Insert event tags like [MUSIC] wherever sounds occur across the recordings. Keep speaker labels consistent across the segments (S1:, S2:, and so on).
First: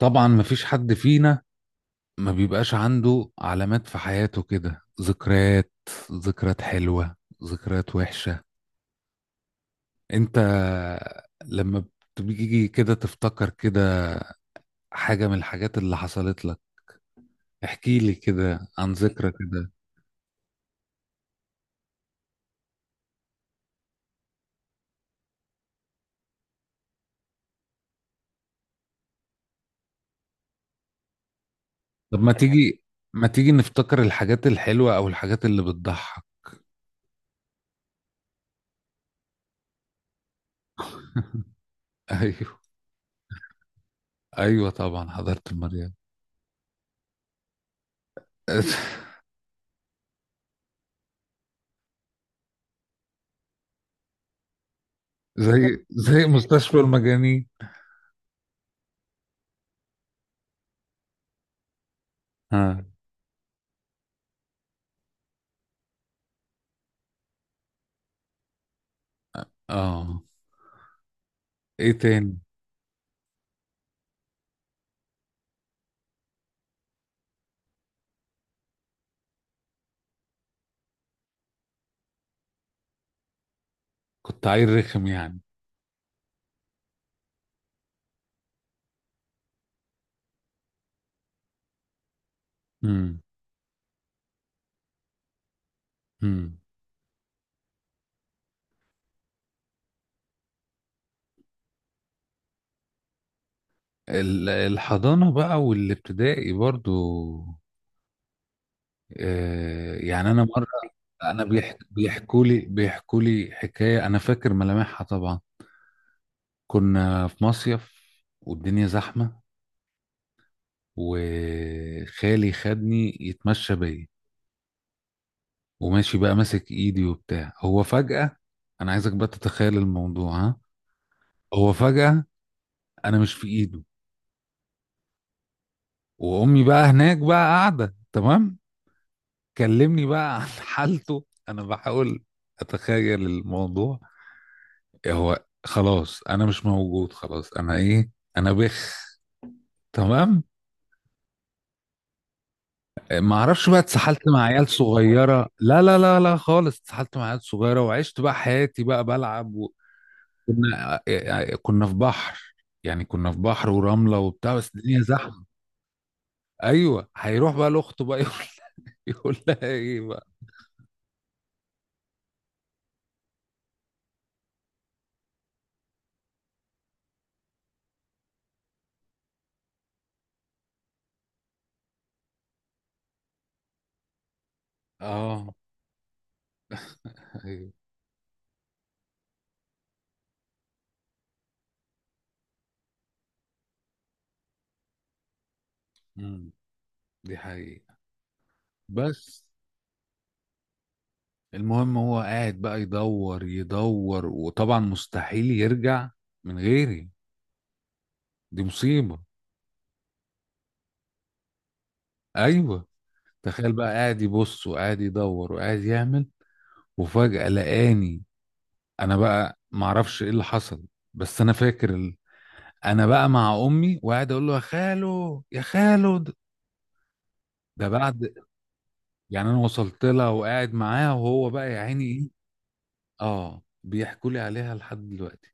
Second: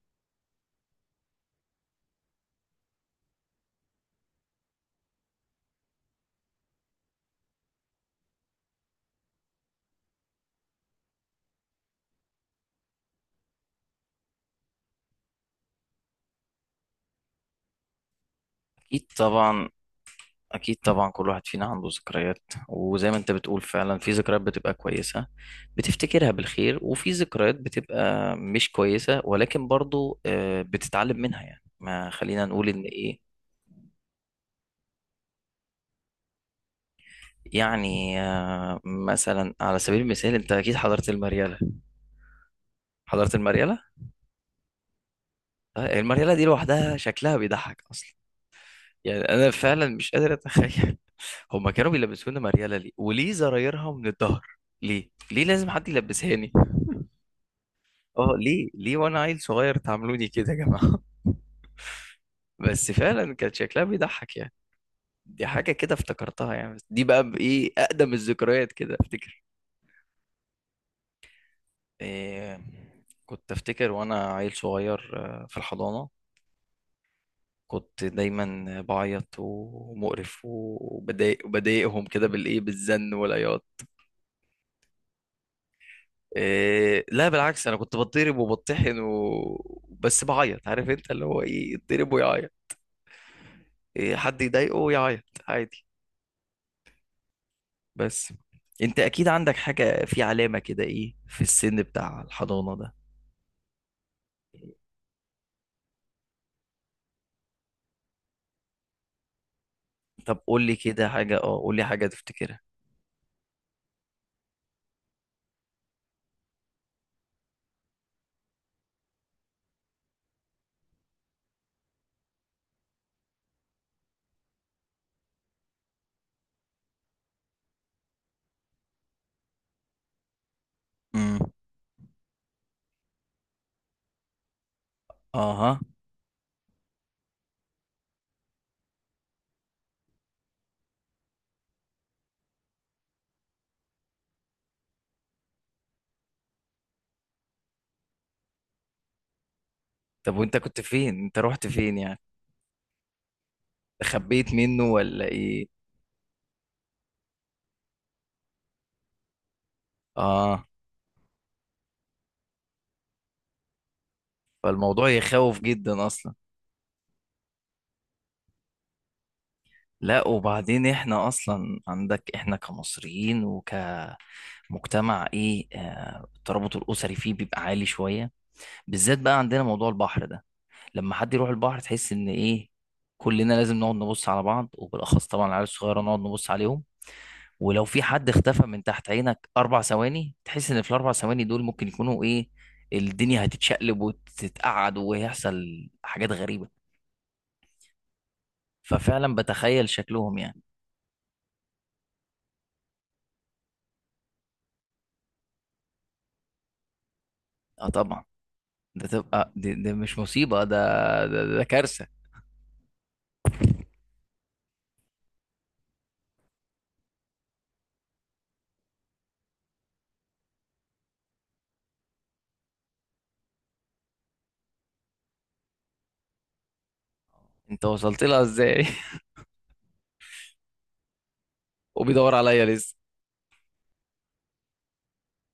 S1: طبعا، مفيش حد فينا ما بيبقاش عنده علامات في حياته كده. ذكريات، ذكريات حلوة، ذكريات وحشة. انت لما بتيجي كده تفتكر كده حاجة من الحاجات اللي حصلت لك، احكي لي كده عن
S2: اكيد
S1: ذكرى
S2: طبعا
S1: كده.
S2: اكيد طبعا، كل واحد فينا عنده ذكريات، وزي ما انت بتقول فعلا في ذكريات بتبقى كويسة بتفتكرها بالخير، وفي ذكريات بتبقى مش كويسة، ولكن برضو بتتعلم منها، يعني ما
S1: طب
S2: خلينا نقول ان ايه.
S1: ما تيجي نفتكر الحاجات الحلوة او الحاجات اللي بتضحك.
S2: مثلا على سبيل المثال انت اكيد حضرت
S1: [LAUGHS]
S2: المريالة.
S1: ايوه.
S2: حضرت المريالة.
S1: ايوه طبعا، حضرت المريض.
S2: المريالة دي لوحدها شكلها بيضحك اصلا.
S1: [LAUGHS]
S2: يعني انا فعلا مش قادر اتخيل [LAUGHS] هما كانوا بيلبسونا مريالة ليه، وليه زرايرها من الظهر؟ ليه ليه لازم
S1: زي
S2: حد
S1: زي
S2: يلبسهاني؟
S1: مستشفى
S2: [LAUGHS]
S1: المجانين.
S2: اه ليه ليه وانا عيل صغير تعاملوني كده يا جماعة؟ [LAUGHS]
S1: ها.
S2: بس فعلا كان شكلها بيضحك يعني. دي حاجة كده افتكرتها يعني، بس دي بقى بإيه أقدم الذكريات كده أفتكر.
S1: اه. ايه تاني؟
S2: إيه، كنت أفتكر وأنا عيل صغير في الحضانة كنت دايما بعيط ومقرف وبضايق وبضايقهم كده بالإيه، بالزن والعياط.
S1: كنت عيل رخم يعني؟
S2: إيه لا بالعكس، انا كنت بتضرب وبطحن و... بس بعيط، عارف انت اللي هو ايه، يتضرب ويعيط.
S1: امم.
S2: إيه حد يضايقه يعيط عادي.
S1: امم.
S2: بس انت اكيد عندك حاجة في علامة كده ايه في السن بتاع الحضانة ده.
S1: الحضانة بقى والابتدائي برضو. آه، يعني
S2: طب
S1: أنا
S2: قول
S1: مرة،
S2: لي كده حاجة،
S1: أنا
S2: اه قول لي حاجة
S1: بيحكوا
S2: تفتكرها.
S1: لي بيحكوا لي حكاية أنا فاكر ملامحها طبعا. كنا في مصيف والدنيا زحمة، وخالي خدني يتمشى بيا، وماشي بقى ماسك إيدي وبتاع. هو فجأة، أنا عايزك بقى تتخيل الموضوع، ها.
S2: امم.
S1: هو فجأة أنا مش في إيده،
S2: اها.
S1: وأمي بقى هناك بقى قاعدة تمام. كلمني بقى عن [LAUGHS] حالته. انا بحاول اتخيل الموضوع. هو خلاص انا مش موجود، خلاص انا ايه، انا بخ،
S2: طب
S1: تمام.
S2: وانت كنت فين؟ انت رحت فين يعني؟
S1: ما اعرفش بقى، اتسحلت مع
S2: خبيت
S1: عيال
S2: منه ولا
S1: صغيره،
S2: ايه؟
S1: لا لا لا لا خالص، اتسحلت مع عيال صغيره وعشت بقى حياتي بقى بلعب و.
S2: اه.
S1: كنا آه، آه، كنا في بحر، يعني كنا في بحر ورمله وبتاع، بس الدنيا
S2: فالموضوع
S1: زحمه.
S2: يخوف جدا اصلا.
S1: ايوه، هيروح بقى لاخته بقى يقول. [LAUGHS] يقول لها ايه بقى.
S2: لا وبعدين احنا اصلا عندك احنا كمصريين وك، مجتمع ايه، الترابط الاسري فيه بيبقى عالي شويه، بالذات بقى عندنا موضوع البحر ده. لما حد يروح البحر تحس ان ايه، كلنا لازم نقعد نبص على بعض، وبالاخص
S1: اه.
S2: طبعا العيال الصغيره نقعد نبص عليهم.
S1: ايوه.
S2: ولو في حد اختفى من تحت عينك 4 ثواني تحس ان في الـ4 ثواني دول ممكن يكونوا ايه، الدنيا هتتشقلب وتتقعد وهيحصل حاجات
S1: أمم،
S2: غريبه.
S1: دي حقيقة.
S2: ففعلا
S1: بس
S2: بتخيل شكلهم يعني.
S1: المهم هو قاعد بقى يدور يدور، وطبعا مستحيل يرجع من غيري.
S2: اه طبعا.
S1: دي
S2: ده
S1: مصيبة.
S2: تبقى ده، ده مش مصيبه، ده كارثه.
S1: ايوه، تخيل بقى قاعد يبص وقاعد يدور وقاعد يعمل، وفجأة لقاني. انا بقى معرفش ايه اللي حصل، بس انا فاكر انا بقى مع امي وقاعد اقول له يا خالو يا خالو ده.
S2: انت
S1: ده
S2: وصلت
S1: بعد،
S2: لها ازاي؟
S1: يعني انا وصلت لها وقاعد معاها وهو بقى يا
S2: [LAUGHS]
S1: عيني ايه.
S2: وبيدور عليا لسه.
S1: اه، بيحكوا لي عليها لحد دلوقتي.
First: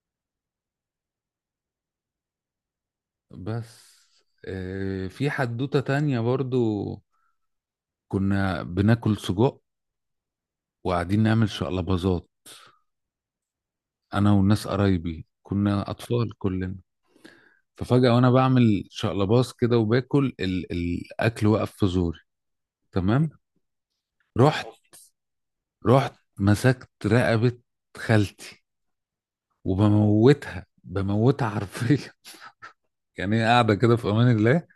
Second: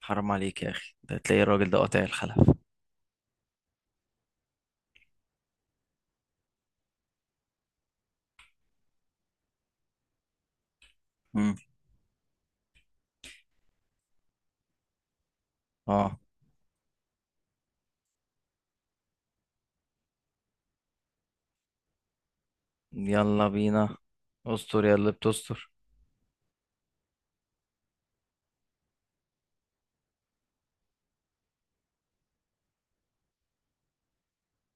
S2: حرام عليك يا اخي، ده تلاقي الراجل ده قاطع الخلف.
S1: بس آه، في حدوتة تانية برضو. كنا بناكل سجق وقاعدين نعمل
S2: مم.
S1: شقلباظات. انا والناس قرايبي كنا
S2: اه.
S1: اطفال كلنا. ففجأة وانا بعمل شقلباظ كده وباكل الاكل وقف في زوري، تمام.
S2: يلا بينا.
S1: رحت
S2: استر يا اللي بتستر.
S1: رحت مسكت رقبة خالتي وبموتها بموتها حرفيا. [LAUGHS] يعني هي قاعدة كده في امان الله،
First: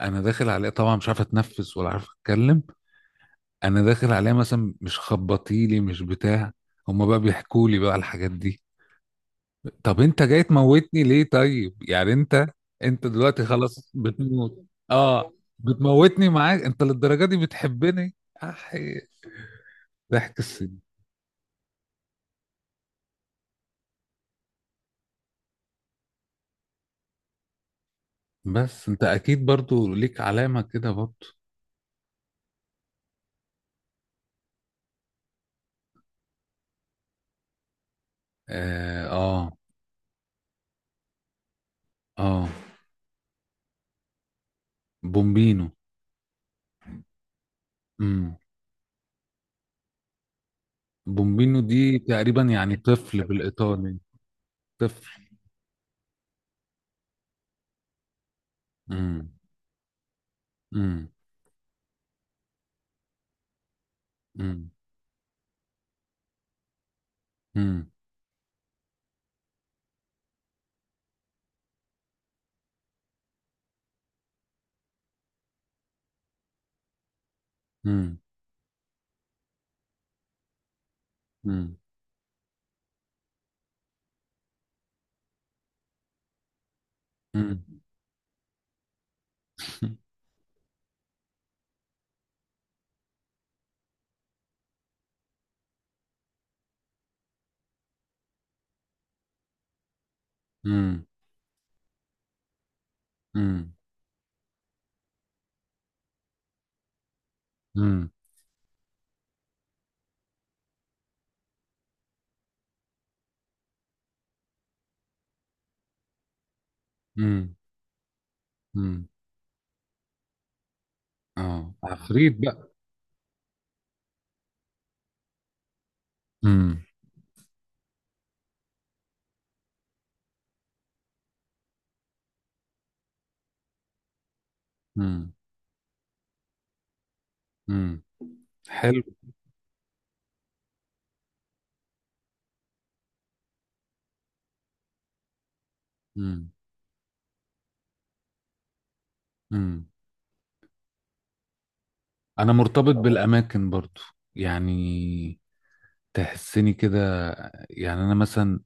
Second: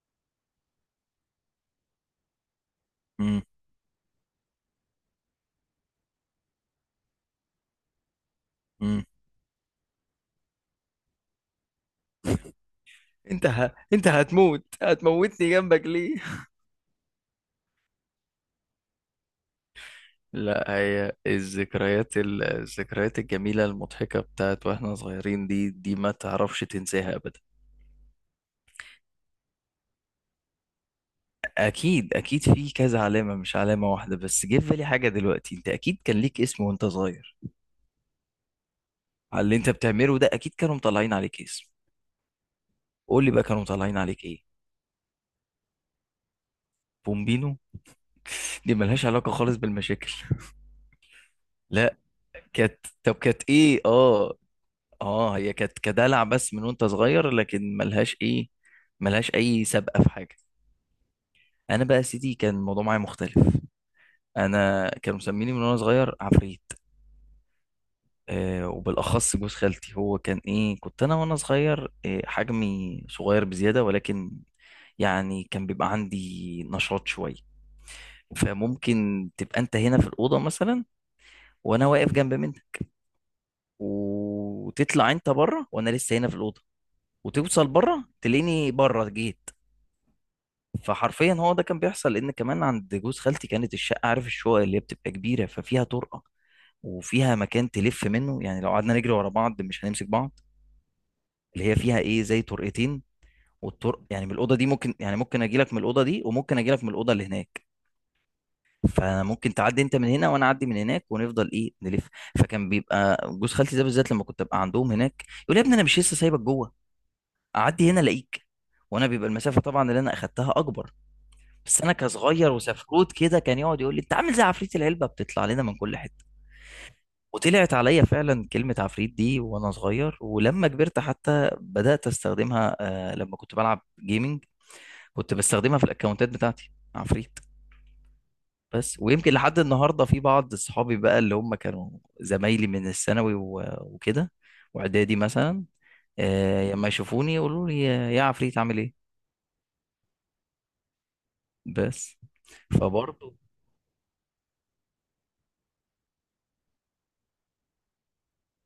S1: انا داخل عليها طبعا مش عارف اتنفس ولا عارف اتكلم.
S2: مم.
S1: انا داخل عليها مثلا مش خبطيلي مش بتاع. هما بقى بيحكوا لي بقى الحاجات دي.
S2: مم.
S1: طب انت جاي تموتني ليه؟ طيب يعني انت، انت دلوقتي خلاص
S2: انت
S1: بتموت؟
S2: هتموت،
S1: اه.
S2: هتموتني جنبك ليه؟
S1: بتموتني
S2: [LAUGHS]
S1: معاك؟ انت للدرجه دي بتحبني؟ احي، ضحك
S2: لا،
S1: السن.
S2: هي الذكريات الذكريات الجميلة المضحكة بتاعت واحنا صغيرين دي، دي ما تعرفش تنساها ابدا.
S1: بس انت اكيد برضو ليك علامه كده برضو.
S2: اكيد اكيد في كذا علامة مش علامة واحدة، بس جه في بالي حاجة دلوقتي، انت اكيد كان ليك اسم وانت صغير
S1: اه،
S2: على
S1: اه.
S2: اللي انت بتعمله ده، اكيد كانوا مطلعين عليك اسم.
S1: آه.
S2: قول لي بقى كانوا مطلعين عليك ايه؟
S1: بومبينو.
S2: بومبينو.
S1: امم.
S2: دي ملهاش علاقة خالص بالمشاكل.
S1: بومبينو
S2: لا
S1: دي تقريبا يعني
S2: كانت، طب
S1: طفل
S2: كانت ايه؟
S1: بالايطالي.
S2: اه
S1: طفل.
S2: اه، هي كانت كدلع بس من وانت صغير، لكن ملهاش ايه، ملهاش
S1: امم.
S2: اي سابقة في حاجة.
S1: امم.
S2: انا بقى يا سيدي كان الموضوع معايا مختلف.
S1: امم.
S2: انا كانوا مسميني من وانا صغير عفريت. وبالاخص جوز خالتي، هو كان ايه، كنت انا وانا صغير حجمي صغير بزيادة، ولكن يعني كان بيبقى عندي نشاط شوية.
S1: امم.
S2: فممكن تبقى انت هنا في الأوضة مثلا
S1: امم.
S2: وانا واقف جنب منها، وتطلع انت بره وانا لسه هنا في الاوضه،
S1: امم.
S2: وتوصل بره تلاقيني بره جيت. فحرفيا هو ده كان بيحصل، لان كمان عند جوز خالتي كانت الشقه، عارف الشقق اللي هي بتبقى كبيره، ففيها طرقه، وفيها مكان تلف منه، يعني لو قعدنا نجري ورا بعض مش هنمسك بعض.
S1: امم.
S2: اللي هي فيها ايه، زي طرقتين،
S1: امم.
S2: والطرق يعني من الاوضه دي ممكن، يعني ممكن اجي لك من الاوضه دي، وممكن اجي لك من الاوضه اللي هناك.
S1: امم.
S2: فممكن تعدي انت من هنا وانا اعدي من هناك، ونفضل ايه نلف. فكان بيبقى جوز خالتي ده بالذات لما كنت ابقى عندهم هناك يقول لي يا ابني، انا مش لسه سايبك جوه؟ اعدي هنا الاقيك.
S1: امم.
S2: وانا
S1: [LAUGHS]
S2: بيبقى المسافه طبعا اللي انا اخدتها اكبر.
S1: اه،
S2: بس انا
S1: عفريت
S2: كصغير
S1: بقى.
S2: وسفروت كده كان يقعد يقول لي انت عامل زي عفريت العلبه، بتطلع لنا من كل حته.
S1: امم.
S2: وطلعت عليا فعلا كلمه عفريت دي وانا صغير، ولما كبرت حتى بدات استخدمها، لما كنت بلعب جيمنج
S1: امم.
S2: كنت بستخدمها في الاكونتات بتاعتي، عفريت.
S1: امم.
S2: بس،
S1: حلو.
S2: ويمكن لحد النهارده في بعض صحابي بقى اللي هم كانوا زمايلي من الثانوي وكده، واعدادي مثلا،
S1: امم.
S2: لما يشوفوني يقولوا لي يا عفريت عامل ايه.
S1: امم.
S2: بس.
S1: انا مرتبط
S2: فبرضه.
S1: بالاماكن برضو، يعني تحسني كده. يعني انا مثلا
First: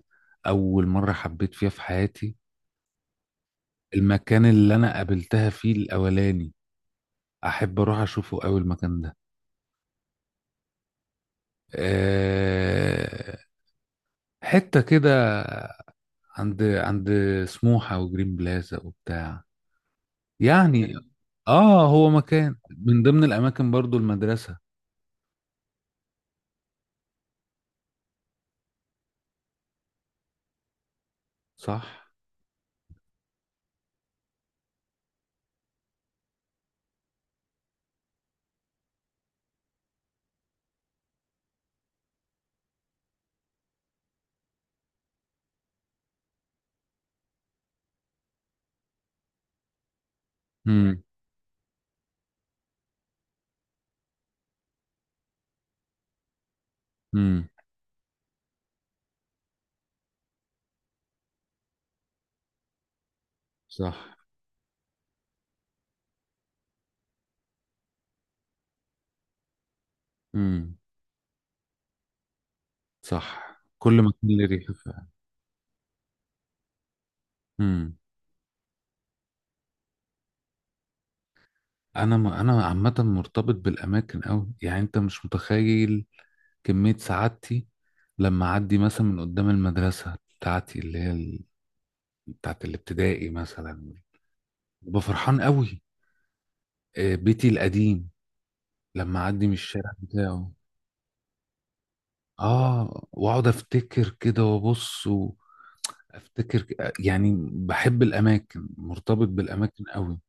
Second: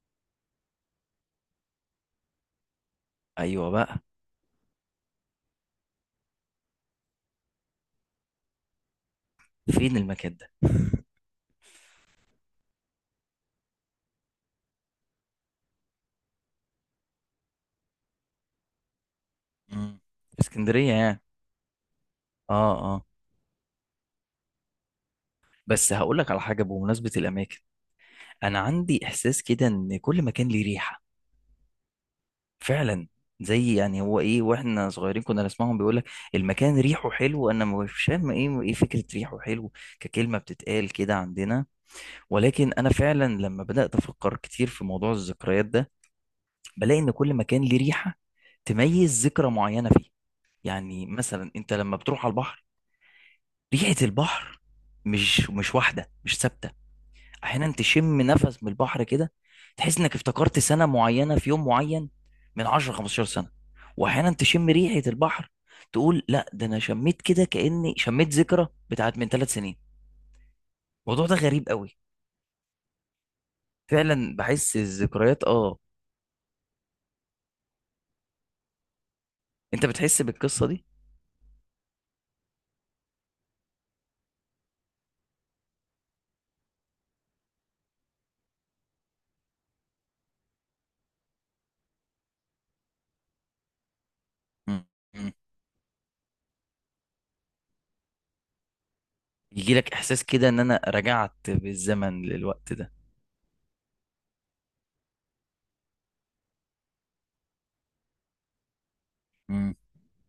S1: اول مره حبيت فيها في حياتي،
S2: ايوه بقى.
S1: المكان اللي انا قابلتها فيه الاولاني، احب اروح اشوفه قوي المكان ده.
S2: فين المكان ده؟
S1: أه، حته كده، عند سموحه وجرين بلازا وبتاع.
S2: مم. في
S1: يعني
S2: اسكندريه يعني.
S1: اه، هو
S2: اه
S1: مكان من
S2: اه.
S1: ضمن الاماكن برضو المدرسه.
S2: بس هقول لك على حاجه بمناسبه الاماكن، انا عندي احساس كده ان كل مكان ليه ريحه.
S1: صح.
S2: فعلا. زي يعني هو ايه، واحنا صغيرين كنا نسمعهم بيقول لك المكان ريحه حلو، انا مش فاهم ايه، ايه فكره ريحه حلو ككلمه بتتقال كده عندنا، ولكن انا فعلا لما بدات افكر كتير في موضوع الذكريات ده بلاقي ان كل مكان ليه ريحه تميز ذكرى معينه فيه.
S1: امم.
S2: يعني مثلا انت لما بتروح على البحر، ريحة البحر مش واحدة، مش ثابتة.
S1: امم.
S2: احيانا تشم نفس من البحر كده تحس انك افتكرت سنة معينة في يوم معين من 10 15 سنة،
S1: صح.
S2: واحيانا تشم ريحة البحر تقول لا ده انا شميت كده كأني شميت ذكرى بتاعت من 3 سنين.
S1: امم.
S2: الموضوع ده غريب قوي.
S1: صح، كل ما كان
S2: فعلا
S1: ليه ريحه
S2: بحس
S1: فعلا.
S2: الذكريات اه.
S1: امم.
S2: انت بتحس بالقصة دي؟
S1: انا انا عامه مرتبط بالاماكن قوي، يعني انت مش متخيل كميه سعادتي لما اعدي مثلا من قدام المدرسه بتاعتي اللي هي بتاعت الابتدائي مثلا.
S2: مم.
S1: ببقى
S2: مم.
S1: فرحان قوي. آه، بيتي القديم لما اعدي من الشارع
S2: يجيلك احساس كده
S1: بتاعه.
S2: ان انا رجعت بالزمن للوقت ده.
S1: اه، واقعد افتكر كده وابص و. افتكر يعني بحب الاماكن، مرتبط
S2: مم.
S1: بالاماكن قوي.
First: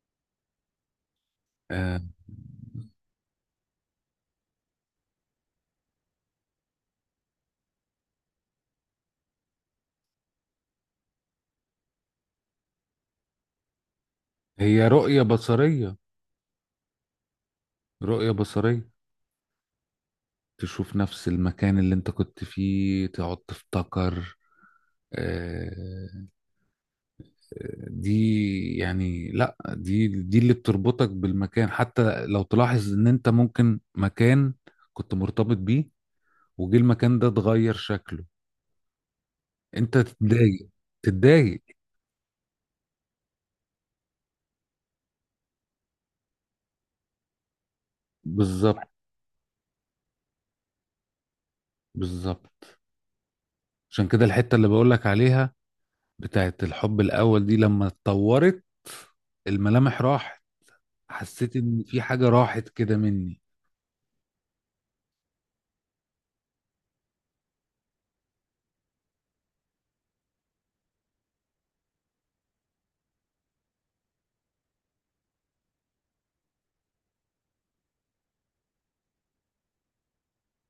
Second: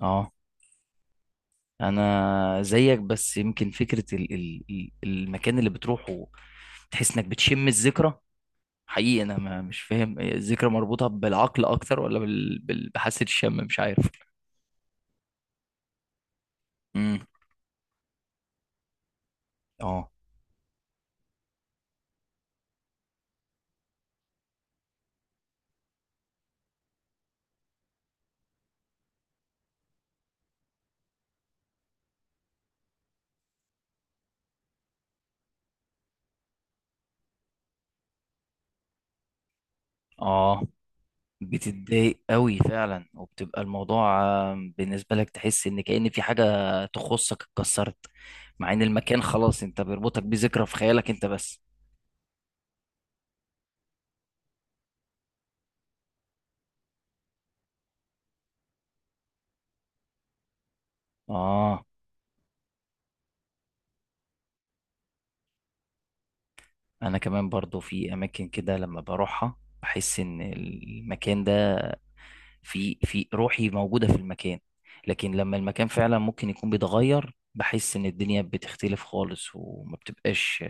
S2: اه.
S1: آه.
S2: انا زيك، بس يمكن فكره المكان اللي بتروحه تحس انك بتشم الذكرى. حقيقي انا ما مش فاهم هي الذكرى مربوطه بالعقل اكتر ولا بحاسه الشم، مش عارف.
S1: هي رؤية بصرية.
S2: امم.
S1: رؤية بصرية.
S2: اه
S1: تشوف نفس المكان اللي انت كنت فيه تقعد تفتكر. آه، دي يعني لا دي اللي بتربطك بالمكان، حتى لو تلاحظ ان انت ممكن مكان كنت مرتبط بيه وجه المكان ده اتغير شكله، انت
S2: اه.
S1: تتضايق. تتضايق.
S2: بتتضايق قوي فعلا، وبتبقى الموضوع بالنسبه لك تحس ان كأن في حاجه تخصك اتكسرت، مع ان
S1: بالظبط.
S2: المكان خلاص انت بيربطك بذكرى في خيالك انت بس.
S1: بالظبط، عشان كده الحتة اللي بقولك عليها بتاعت الحب الأول دي لما اتطورت الملامح راحت، حسيت ان
S2: اه،
S1: في حاجة راحت كده مني.
S2: انا كمان برضو في اماكن كده لما بروحها بحس ان المكان ده في في روحي موجودة في المكان. لكن لما المكان فعلا ممكن يكون بيتغير بحس ان الدنيا بتختلف خالص، وما بتبقاش،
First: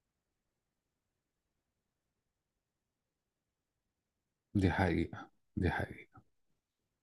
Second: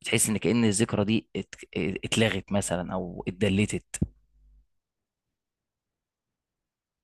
S2: بتحس ان كأن الذكرى دي اتلغت مثلا او اتدلتت.
S1: دي حقيقة. دي حقيقة.